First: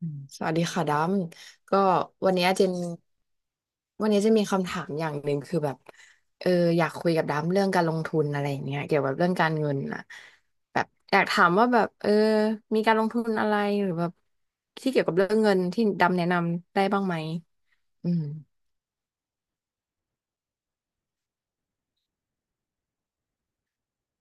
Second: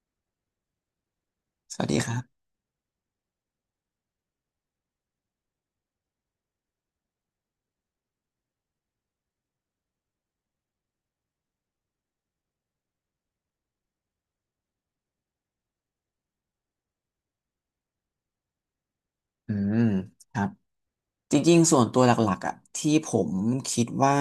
อืมสวัสดีค่ะดำสก็วัสดีครัวันบเนี้ยเจนวันนี้จะมีคำถามอย่างหนึ่งคือแบบเอออยากคุยกับดำเรื่องการลงทุนอะไรอย่างเงี้ยเกี่ยวกับเรื่องการเงินน่ะแบบอยากถามว่าแบบมีการลงทุนอะไรหรือแบบที่เกี่ยวกับเรื่องเงินที่ดำแนะนำได้บ้างไหมอืม อืมครับ จริงๆส่วนตัวหลักๆอ่ะที่ผมคิดว่า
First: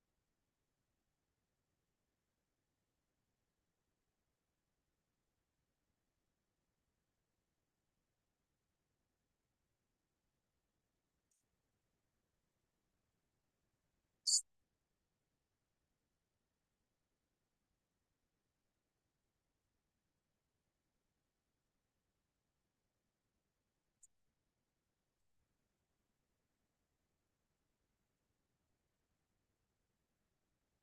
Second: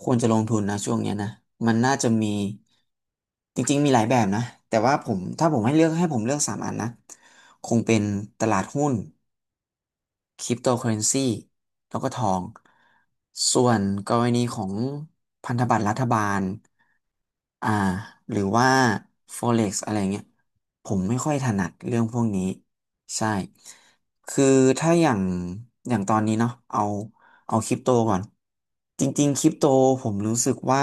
ควรจะลงทุนนะช่วงเนี้ยนะมันน่าจะมีจริงๆมีหลายแบบนะแต่ว่าผมถ้าผมให้เลือกให้ผมเลือกสามอันนะคงเป็นตลาดหุ้น คริปโตเคอเรนซีแล้วก็ทองส่วนกรณีของพันธบัตรรัฐบาลอ่าหรือว่า Forex อะไรเงี้ยผมไม่ค่อยถนัดเรื่องพวกนี้ใช่คือถ้าอย่างตอนนี้เนาะเอาคริปโตก่อนจริงๆคริปโตผมรู้สึกว่า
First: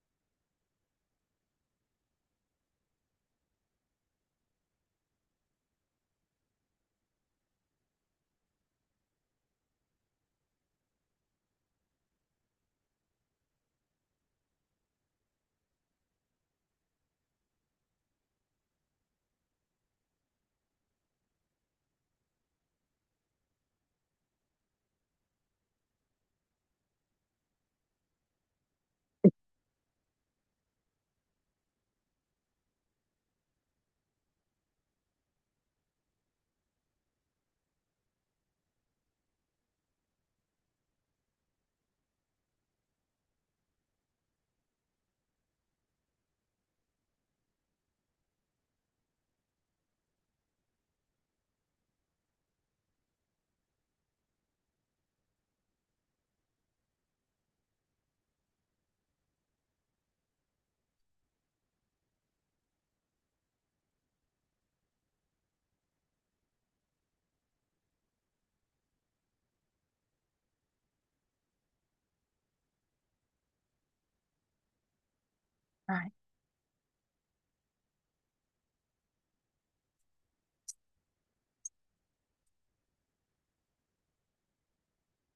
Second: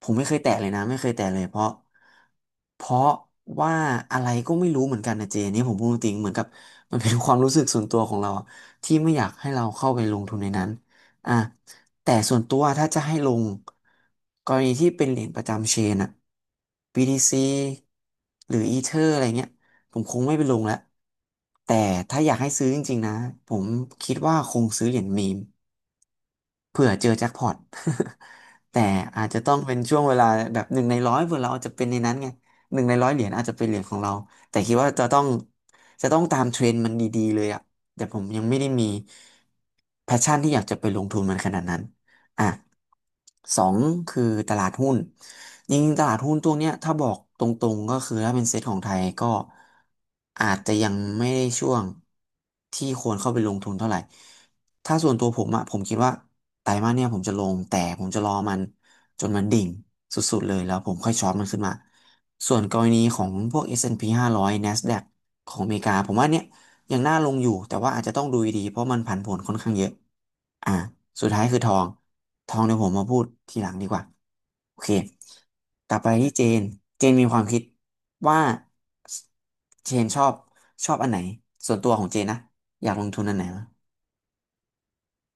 ผมไม่เคยแตะเลยนะไม่เคยแตะเลยเพราะว่าอะไรก็ไม่รู้เหมือนกันนะเจนี่ผมพูดจริงเหมือนกับมันเป็นความรู้สึกส่วนตัวของเราอะที่ไม่อยากให้เราเข้าไปลงทุนในนั้นอ่ะแต่ส่วนตัวถ้าจะให้ลงกรณีที่เป็นเหรียญประจำเชนอะ BTC หรือ Ether อะไรเงี้ยผมคงไม่ไปลงแล้วแต่ถ้าอยากให้ซื้อจริงๆนะผมคิดว่าคงซื้อเหรียญมีม เผื่อเจอแจ็คพอต แต่อาจจะต้องเป็นช่วงเวลาแบบหนึ่งในร้อยเผื่อเราอาจจะเป็นในนั้นไงหนึ่งในร้อยเหรียญอาจจะเป็นเหรียญของเราแต่คิดว่าจะต้องตามเทรนด์มันดีๆเลยอะแต่ผมยังไม่ได้มีแพชชั่นที่อยากจะไปลงทุนมันขนาดนั้น อ่ะสองคือตลาดหุ้นจริงๆตลาดหุ้นตัวเนี้ยถ้าบอกตรงๆก็คือถ้าเป็นเซ็ตของไทยก็อาจจะยังไม่ได้ช่วงที่ควรเข้าไปลงทุนเท่าไหร่ถ้าส่วนตัวผมอะผมคิดว่าไตรมาสเนี่ยผมจะลงแต่ผมจะรอมันจนมันดิ่งสุดๆเลยแล้วผมค่อยช็อตมันขึ้นมาส่วนกรณีของพวก S&P 500 NASDAQ ของอเมริกาผมว่าเนี่ยยังน่าลงอยู่แต่ว่าอาจจะต้องดูดีๆเพราะมันผันผวนค่อนข้างเยอะ อ่าสุดท้ายคือทองทองเดี๋ยวผมมาพูดทีหลังดีกว่าโอเคกลับไปที่เจนเจนมีความคิดว่าเจนชอบอันไหนส่วนตัวของเจนนะอยากลงทุนอันไหนวะ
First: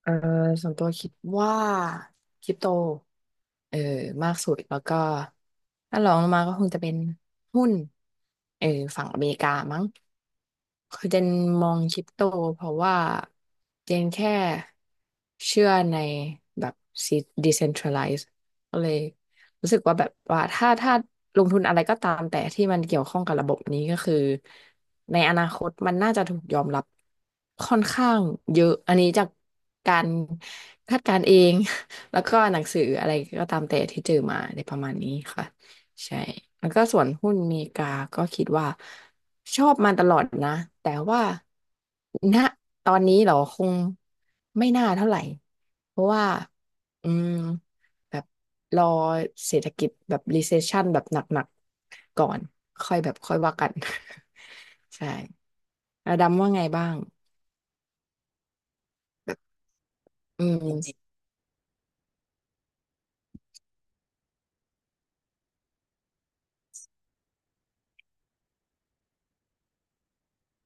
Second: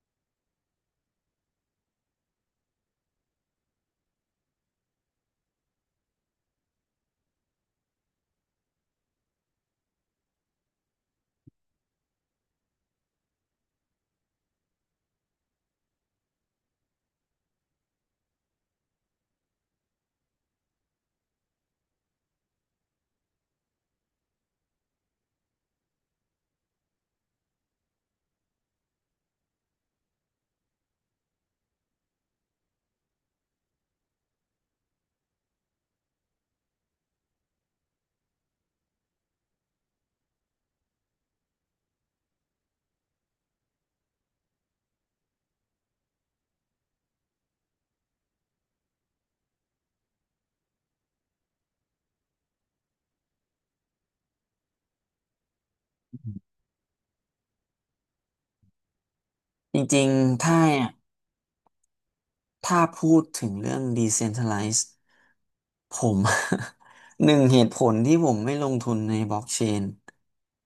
เออส่วนตัวคิดว่าคริปโตเออมากสุดแล้วก็ถ้ารองลงมาก็คงจะเป็นหุ้นเออฝั่งอเมริกามั้งคือเจนมองคริปโตเพราะว่าเจนแค่เชื่อในแบบ decentralized ก็เลย รู้สึกว่าแบบว่าถ้าลงทุนอะไรก็ตามแต่ที่มันเกี่ยวข้องกับระบบนี้ก็คือในอนาคตมันน่าจะถูกยอมรับค่อนข้างเยอะอันนี้จากการคาดการณ์เอง แล้วก็หนังสืออะไรก็ตามแต่ที่เจอมาในประมาณนี้ค่ะใช่แล้วก็ส่วนหุ้นอเมริกาก็คิดว่าชอบมาตลอดนะแต่ว่าณตอนนี้เหรอคงไม่น่าเท่าไหร่เพราะว่าอืมแบบ รอเศรษฐกิจแบบ recession แบบหนักๆก่อนค่อยแบบค่อยว่ากัน ใช่แล้วดำว่าไงบ้างจริงๆอืถ้ามถ้าพูดถึงเรื่อง decentralized ผม หนึ่งเหตุผลที่ผมไม่ลงทุนในบล็อกเชน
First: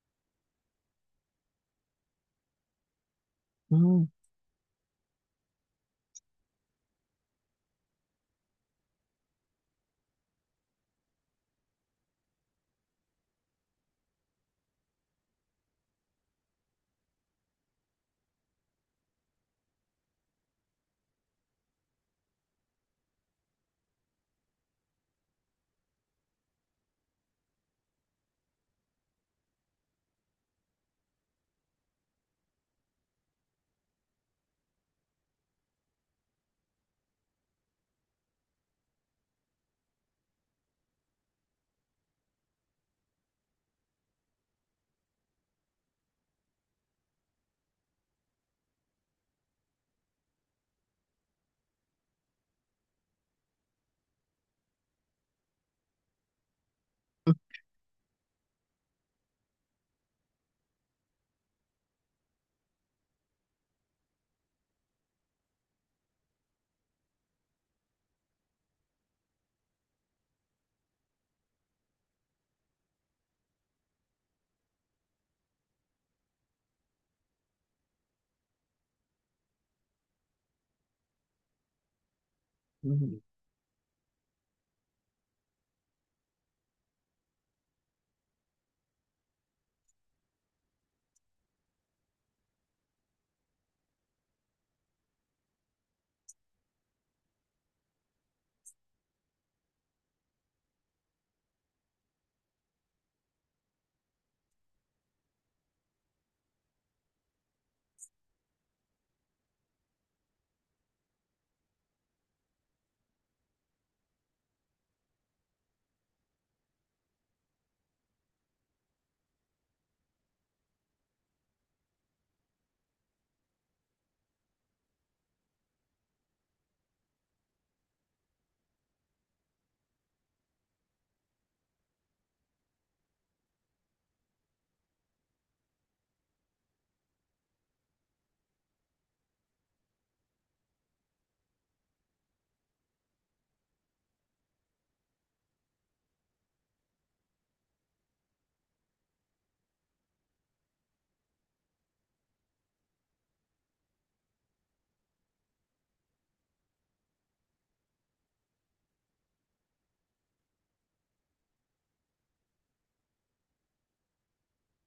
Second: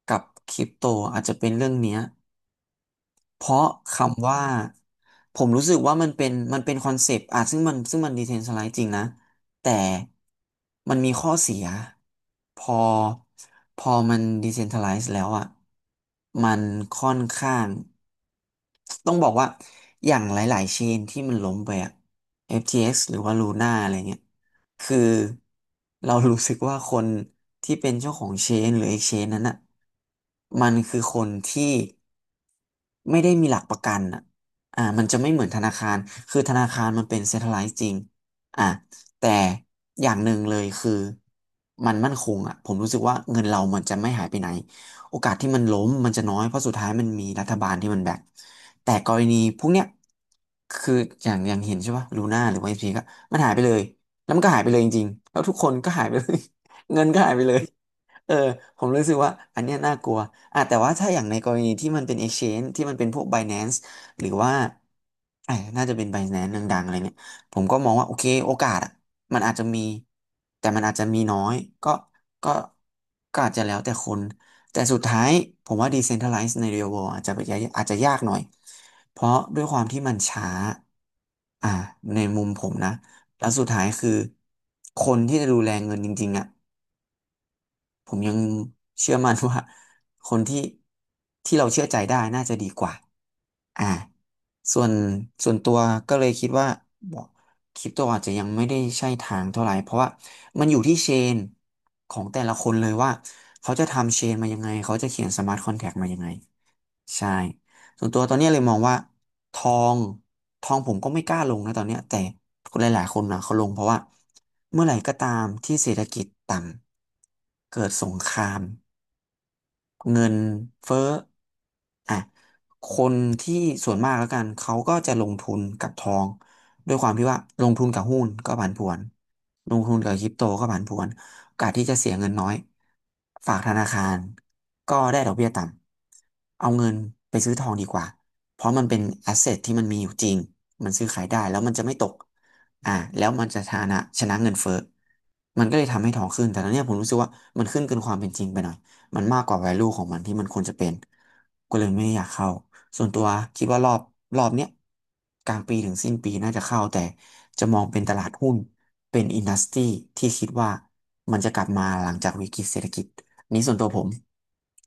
กับคริปโตอาจจะเป็นเรื่องเนี้ย เพราะอืมคำว่าผมรู้สึกว่ามันเป็นคอนเซปต์อ่ะซึ่งมันดีเทนสไลด์จริงนะแต่มันมีข้อเสียพอพอมันดีเซนท r ัลไลซ์แล้วอ่ะมันค่อนข้างต้องบอกว่าอย่างหลายๆเชนที่มันล้มไปอ่ะ FTX หรือว่า Luna อะไรเงี้ย คือเรารู้สึกว่าคนที่เป็นเจ้าของเชนหรือเอกเชนนั้นอ่ะมันคือคนที่ไม่ได้มีหลักประกันอ่ะอ่ามันจะไม่เหมือนธนาคารคือธนาคารมันเป็นเซ็นทรัลไลซ์จริงอ่าแต่อย่างหนึ่งเลยคือมันมั่นคงอ่ะผมรู้สึกว่าเงินเรามันจะไม่หายไปไหน โอกาสที่มันล้มมันจะน้อยเพราะสุดท้ายมันมีรัฐบาลที่มันแบกแต่กรณีพวกเนี้ยคืออย่างเห็นใช่ป่ะลูน่าหรือว่าเอฟซีก็มันหายไปเลย แล้วมันก็หายไปเลยจริงๆแล้วทุกคนก็หายไปเลย เงินก็หาอืยมไปเลยเออผมรู้สึกว่าอันเนี้ยน่ากลัวอ่ะแต่ว่าถ้าอย่างในกรณีที่มันเป็น exchange ที่มันเป็นพวก Binance หรือว่าไอ้น่าจะเป็น Binance ดังๆอะไรเงี้ยผมก็มองว่าโอเคโอกาสอ่ะมันอาจจะมีแต่มันอาจจะมีน้อยก็ก็ก็อาจจะแล้วแต่คนแต่สุดท้ายผมว่า decentralized ใน real world อาจจะยากหน่อยเพราะด้วยความที่มันช้าอ่าในมุมผมอืนะ มแล้วสุดท้ายคือคนที่จะดูแลเงินจริงๆอ่ะผมยังเชื่อมั่นว่า คนที่เราเชื่อใจได้น่าจะดีกว่าอ่าส่วนส่วนตัวก็เลยคิดว่าบอกคริปโตอาจจะยังไม่ได้ใช่ทางเท่าไหร่เพราะว่ามันอยู่ที่เชนของแต่ละคนเลยว่าเขาจะทำเชนมายังไงเขาจะเขียนสมาร์ทคอนแท็กมายังไง ใช่ส่วนตัวตอนเนี้ยเลยมองว่าทองทองผมก็ไม่กล้าลงนะตอนเนี้ยแต่คนหลายๆคนนะเขาลงเพราะว่าเมื่อไหร่ก็ตามที่เศรษฐกิจต่ำเกิดสงคราม เงินเฟ้ออ่ะคนที่ส่วนมากแล้วกันเขาก็จะลงทุนกับทองด้วยความที่ว่าลงทุนกับหุ้นก็ผันผวนลงทุนกับคริปโตก็ผันผวนโอกาสที่จะเสียเงินน้อยฝากธนาคารก็ได้ดอกเบี้ยต่ำเอาเงินไปซื้อทองดีกว่าเพราะมันเป็นแอสเซทที่มันมีอยู่จริงมันซื้อขายได้แล้วมันจะไม่ตกอ่าแล้วมันจะชนะเงินเฟ้อมันก็เลยทำให้ทองขึ้นแต่ตอนเนี้ยผมรู้สึกว่ามันขึ้นเกินความเป็นจริงไปหน่อย มันมากกว่า value ของมันที่มันควรจะเป็นก็เลยไม่ไอยากเข้าส่วนตัวคิดว่ารอบเนี้ยกลางปีถึงสิ้นปีน่าจะเข้าแต่จะมองเป็นตลาดหุ้นเป็นอินดัสทรีที่คิดว่ามันจะกลับมาหลังจากวิกฤตเศรษฐกิจอันนี้ส่วนตัวผม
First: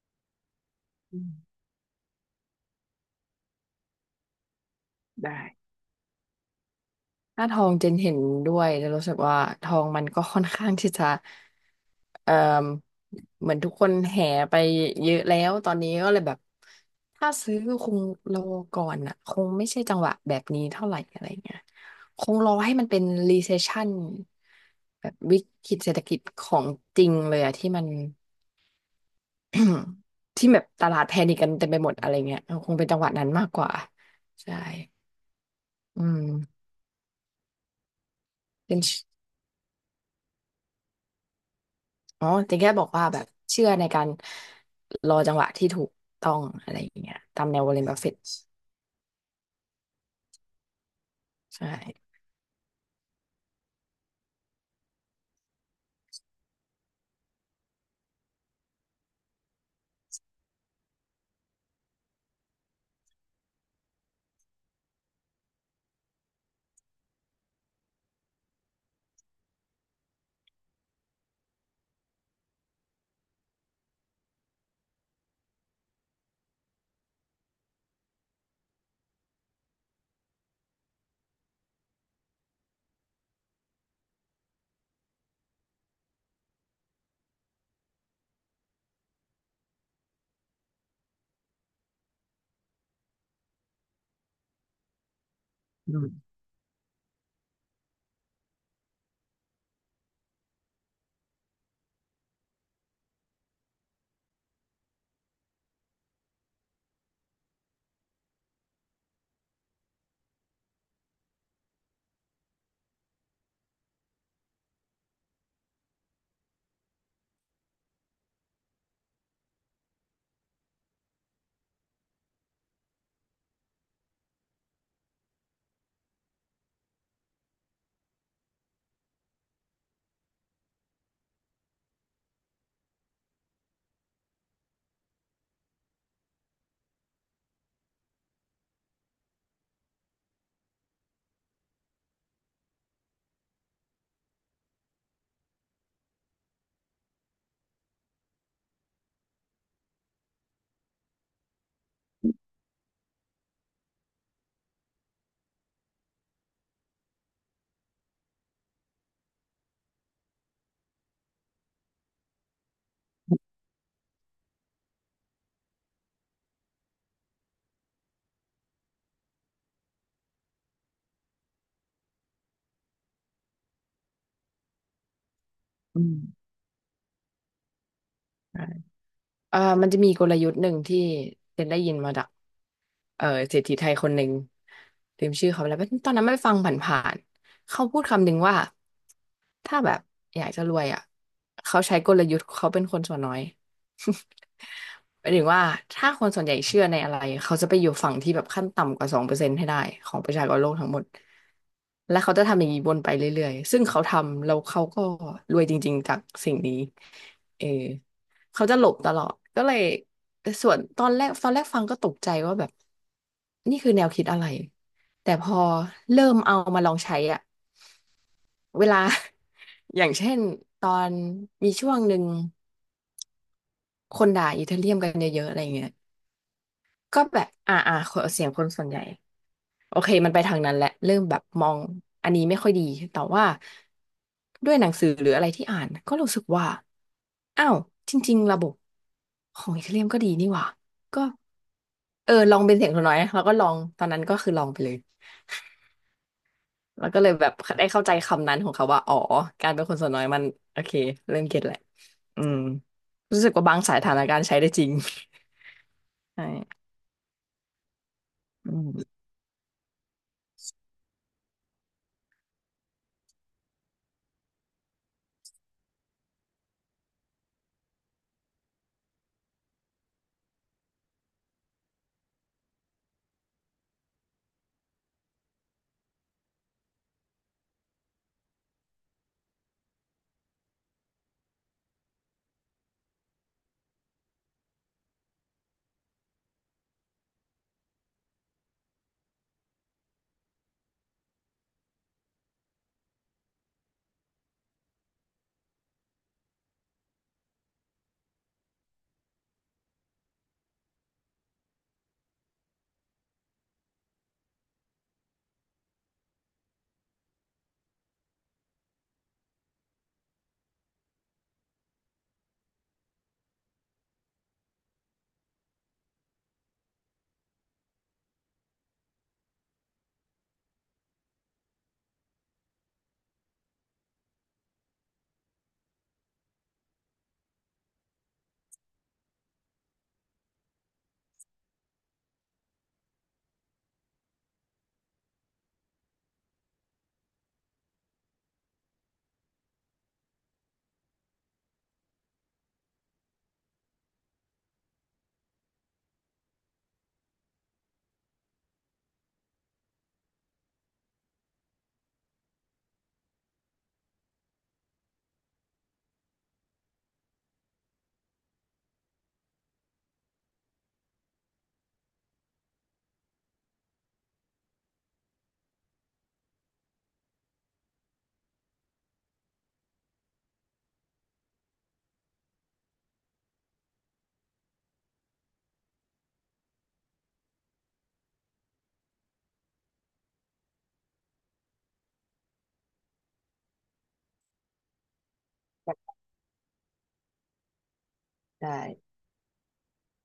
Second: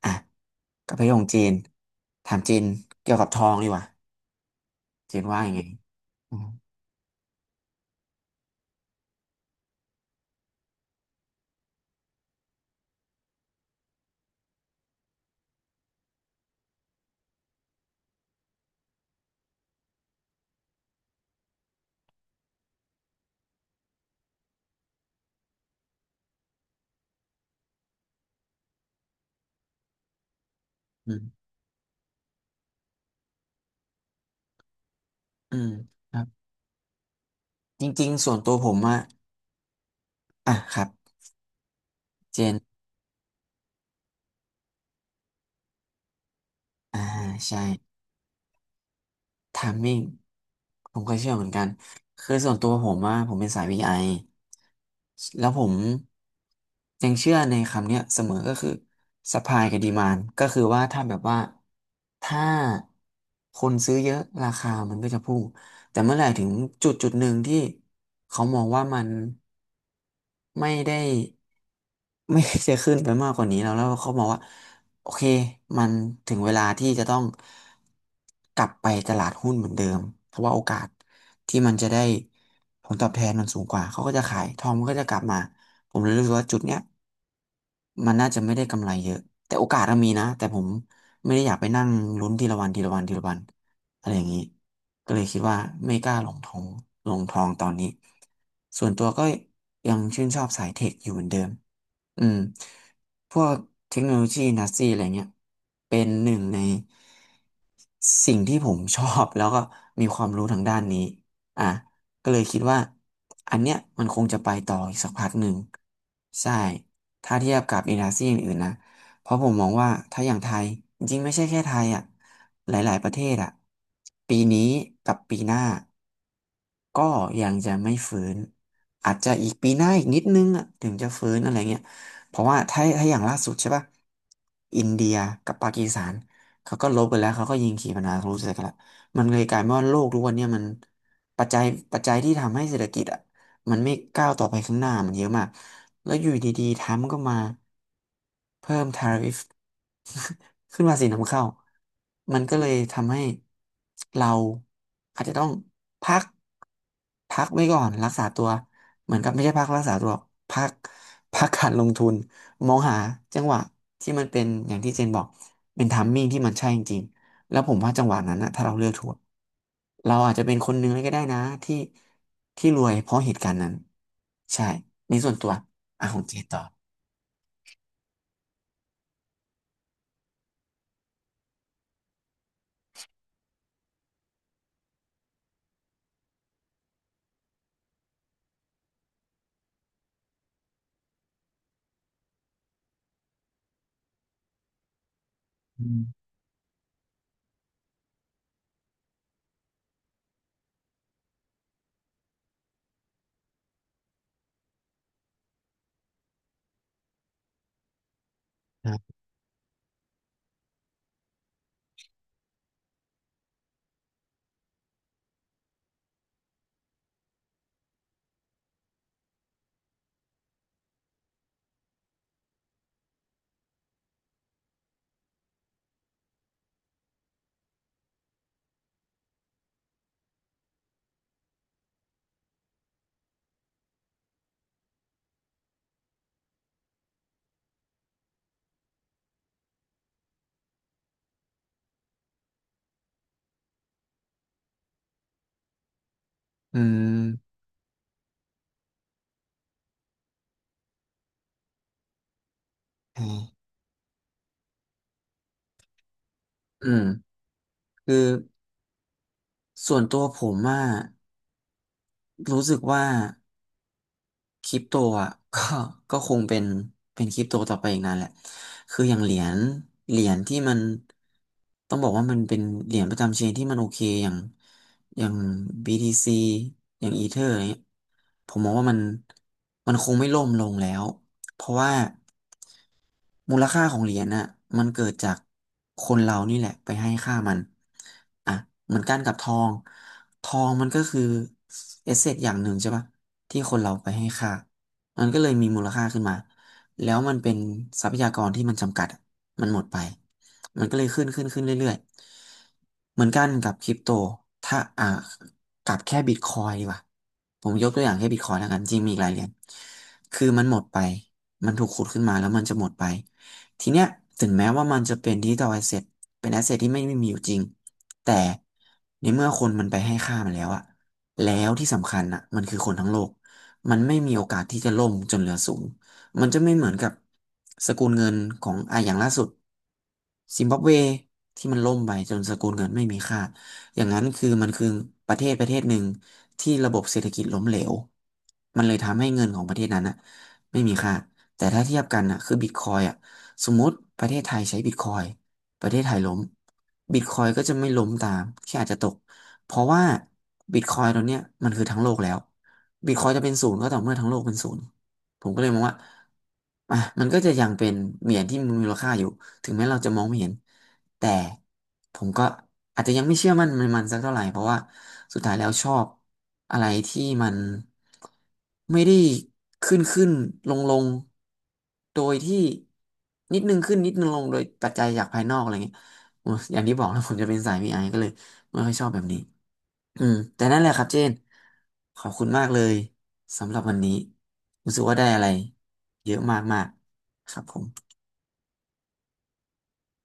อ่ะกับพี่ของอืมเจนถามเจนเกี่ยวกับทองดีกว่าเจนได้ ว่ายังไงอืมหน้าทองเจนเห็นด้วยจะรู้สึกว่าทองมันก็ค่อนข้างที่จะเอ่อเหมือนทุกคนแห่ไปเยอะแล้วตอนนี้ก็เลยแบบถ้าซื้อคงรอก่อนอ่ะคงไม่ใช่จังหวะแบบนี้เท่าไหร่อะไรเงี้ยคงรอให้มันเป็น recession แบบวิกฤตเศรษฐกิจของจริงเลยอะที่มัน ที่แบบตลาดอืแพนิคกัมนเต็มไปหมดอะไรเงี้ยคงเป็นจังหวะนั้นมากกว่าใช่อืมอืครับม จริงๆส่วนตัวผมอะครับอ๋อเจนแต่แค่บอกว่าแบบเชื่อในการรอจังหวะที่ถูกต้องอะไรออ่าย่างเงี้ยตามแนใช่ ววอร์เรนบัฟเฟตไทมิ่งผมก็เชื่อเหมือนกัใช่น คือส่วนตัวผมว่าผมเป็นสายวีไ i แล้วผมยังเชื่อในคำเนี้ยเสมอก็คือ supply กับ demand ก็คือว่าถ้าแบบว่าถ้าคนซื้อเยอะราคามันก็จะพุ่ง แต่เมื่อไหร่ถึงจุดหนึ่งที่เขามองว่ามันไม่ได้ ไม่จะขึ้นไปมากกว่านี้แล้วเขามองว่าโอเคมันถึงเวลาที่จะต้องกลับไปตลาดหุ้นเหมือนเดิมเพราะว่าโอกาสที่มันจะได้ผลตอบแทนมันสูงกว่าเขาก็จะขายทองมันก็จะกลับมาผมเลยรู้สึกว่าจุดเนี้ยมันน่าจะไม่ได้กำไรเยอะแต่โอกาสมันมีนะแต่ผมไม่ได้อยากไปนั่งลุ้นทีละวันทีละวันทีละวัน อะไรอย่างนี้ก็เลยคิดว่าอืไม่กล้าลมงทองลงทองตอนนี้ ส่วนตัวก็ยังชื่นชอบสายเทคอยู่เหมือนเดิม อืม พวกเทคโนโลยีนัสซีอะไรเงี้ยเป็นหนึ่งในสิ่งที่ผมชอบแล้วก็มีความรู้ทางด้านนี้อ่ะ ก็เลยคิดว่าอันเนี้ยมันคงจะไปต่ออีกสักพักหนึ่งใช่ ถ้าเทียบกับอินดัสทรีอื่นๆนะ เพราะผมมองว่าถ้าอย่างไทยจริงๆไม่ใช่แค่ไทยหลายๆประเทศปีนี้กับปีหน้าก็ยังจะไม่ฟื้นอาจจะอีกปีหน้าอีกนิดนึงถึงจะฟื้นอะไรเงี้ย เพราะว่าถ้าอย่างล่าสุดใช่ป่ะอินเดียกับปากีสถานเขาก็ลบกันแล้วเขาก็ยิงขีปนาวุธใส่กันละมันเลยกลายเป็นว่าโลกทุกวันเนี่ยมันปัจจัยปัจจัยที่ทำให้เศรษฐกิจอะ มันไม่ก้าวต่อไปข้างหน้ามันเยอะมาก แล้วอยู่ดีๆไทยมันก็มาเพิ่มทาริฟ ขึ้นภาษีนำเข้า มันก็เลยทำให้เราอาจจะต้องพักพักไว้ก่อนรักษาตัว เหมือนกับไม่ใช่พักรักษาตัวหรอกพักพักการลงทุนมองหาจังหวะที่มันเป็นอย่างที่เจนบอกเป็นทัมมิ่งที่มันใช่จริง แล้วผมว่าจังหวะนั้นนะถ้าเราเลือกถูกเราอาจจะเป็นคนหนึ่งเลยก็ได้นะที่ที่รวยเพราะเหตุการณ์นั้นใช่ในี่ส่วนตัวอืของเจมต่อใช่มันจะมีกลยุทธ์หนึ่งที่เจนได้ยินมาจาก เศรษฐีไทยคนหนึ่งลืมชื่อเขาไปแล้วตอนนั้นไม่ฟังผ่านๆเขาพูดคำหนึ่งว่าถ้าแบบอยากจะรวยอ่ะเขาใช้กลยุทธ์เขาเป็นคนส่วนน้อย หมายถึงว่าอืถ้าคมนส่วนใหญ่เชื่อในอะไรเขาจะไปอยู่ฝั่งที่แบบขั้นต่ำกว่า2%ให้ได้ของประชากรโลกทั้งหมดและเขาจะทำอย่างนี้วนไปเรื่อยๆซึ่งเขาทำแล้วเขาก็รวยจริงๆจากสิ่งนี้เออ เขาจะหลคบรัตลบอด ก็เลยแต่ส่วนตอนแรกฟังก็ตกใจว่าแบบนี่คือแนวคิดอะไร แต่พอเริ่มเอามาลองใช้อะเวลา อย่างเช่นตอนมีช่วงหนึ่งคนด่าอิตาเรียมกันเยอะๆอะไรเงี้ยก็แบบเสียงคนส่วนใหญ่ โอเคมันไปทางนั้นแหละเริ่มแบบมองอันนี้ไม่ค่อยดีแต่ว่าด้วยหนังสือหรืออะไรที่อ่านก็รู้สึกว่าอ้าวจริงๆระบบของอีเธอเรียมก็ดีนี่หว่าก็เออลองเป็นเสียงตัวน้อยนะแล้วก็ลองตอนนั้นก็คือลองไปเลยอืแล้วก็เลยแบบมได้เข้าใจคำนั้นของเขาว่าอ๋อการเป็นคนส่วนน้อยมันโอเคเริ่มเก็ตแหละอืมอ่ารู้สึกว่าบางสายฐานการณ์ใช้ได้จริง ใช่อืมคืออืมส่วนตัวผมอะรู้สึกว่า คริปโตอ่ะ ก็ก็คงเป็นคริปโตต่อไปอีกนานแหละคืออย่างเหรียญที่มันต้องบอกว่ามันเป็นเหรียญประจำเชนที่มันโอเคอย่าง BTC อย่างอีเธอร์อะไรเงี้ยผมมองว่ามันคงไม่ล่มลงแล้ว เพราะว่ามูลค่าของเหรียญน่ะมันเกิดจากคนเรานี่แหละไปให้ค่ามันอ่ะเหมือนกันกับทองทองมันก็คือเอเซทอย่างหนึ่งใช่ปะที่คนเราไปให้ค่ามันก็เลยมีมูลค่าขึ้นมาแล้วมันเป็นทรัพยากรที่มันจำกัดอะมันหมดไปมันก็เลยขึ้นเรื่อยๆเหมือนกันกับคริปโตถ้ากับแค่บิตคอยดีกว่าผมยกตัวอย่างแค่บิตคอยแล้วกันจริงมีอีกหลายเหรียญคือมันหมดไป มันถูกขุดขึ้นมาแล้วมันจะหมดไป ทีเนี้ยถึงแม้ว่ามันจะเป็นดิจิทัลแอสเซทเป็นแอสเซทที่ไม่ไมมีอยู่จริงแต่ในเมื่อคนมันไปให้ค่ามันแล้วอะแล้วที่สำคัญอะมันคือคนทั้งโลกมันไม่มีโอกาสที่จะล่มจนเหลือศูนย์มันจะไม่เหมือนกับสกุลเงินของอย่างล่าสุดซิมบับเวที่มันล่มไปจนสกุลเงินไม่มีค่าอย่างนั้นคือมันคือประเทศหนึ่งที่ระบบเศรษฐกิจล้มเหลวมันเลยทำให้เงินของประเทศนั้นอะไม่มีค่า แต่ถ้าเทียบกันน่ะคือบิตคอยสมมติประเทศไทยใช้บิตคอยประเทศไทยล้มบิตคอยก็จะไม่ล้มตามแค่อาจจะตกเพราะว่าบิตคอยตัวเนี้ยมันคือทั้งโลกแล้วบิตคอยจะเป็นศูนย์ก็ต่อเมื่อทั้งโลกเป็นศูนย์ผมก็เลยมองว่ามันก็จะยังเป็นเหรียญที่มีมูลค่าอยู่ถึงแม้เราจะมองไม่เห็นแต่ผมก็ อาจจะยังไม่เชื่อมั่นมันสักเท่าไหร่เพราะว่าสุดท้ายแล้วชอบอะไรที่มันไม่ได้ขึ้นขึ้นลงลงโดยที่นิดนึงขึ้นนิดนึงลงโดยปัจจัยจากภายนอกอะไรเงี้ยโอ้ยอย่างที่บอกแล้วผมจะเป็นสาย VI ก็เลยไม่ค่อยชอบแบบนี้อืมแต่นั่นแหละครับเจนขอบคุณมากเลยสำหรับวันนี้รู้สึกว่าได้อะไรเยอะมากๆครับผมได้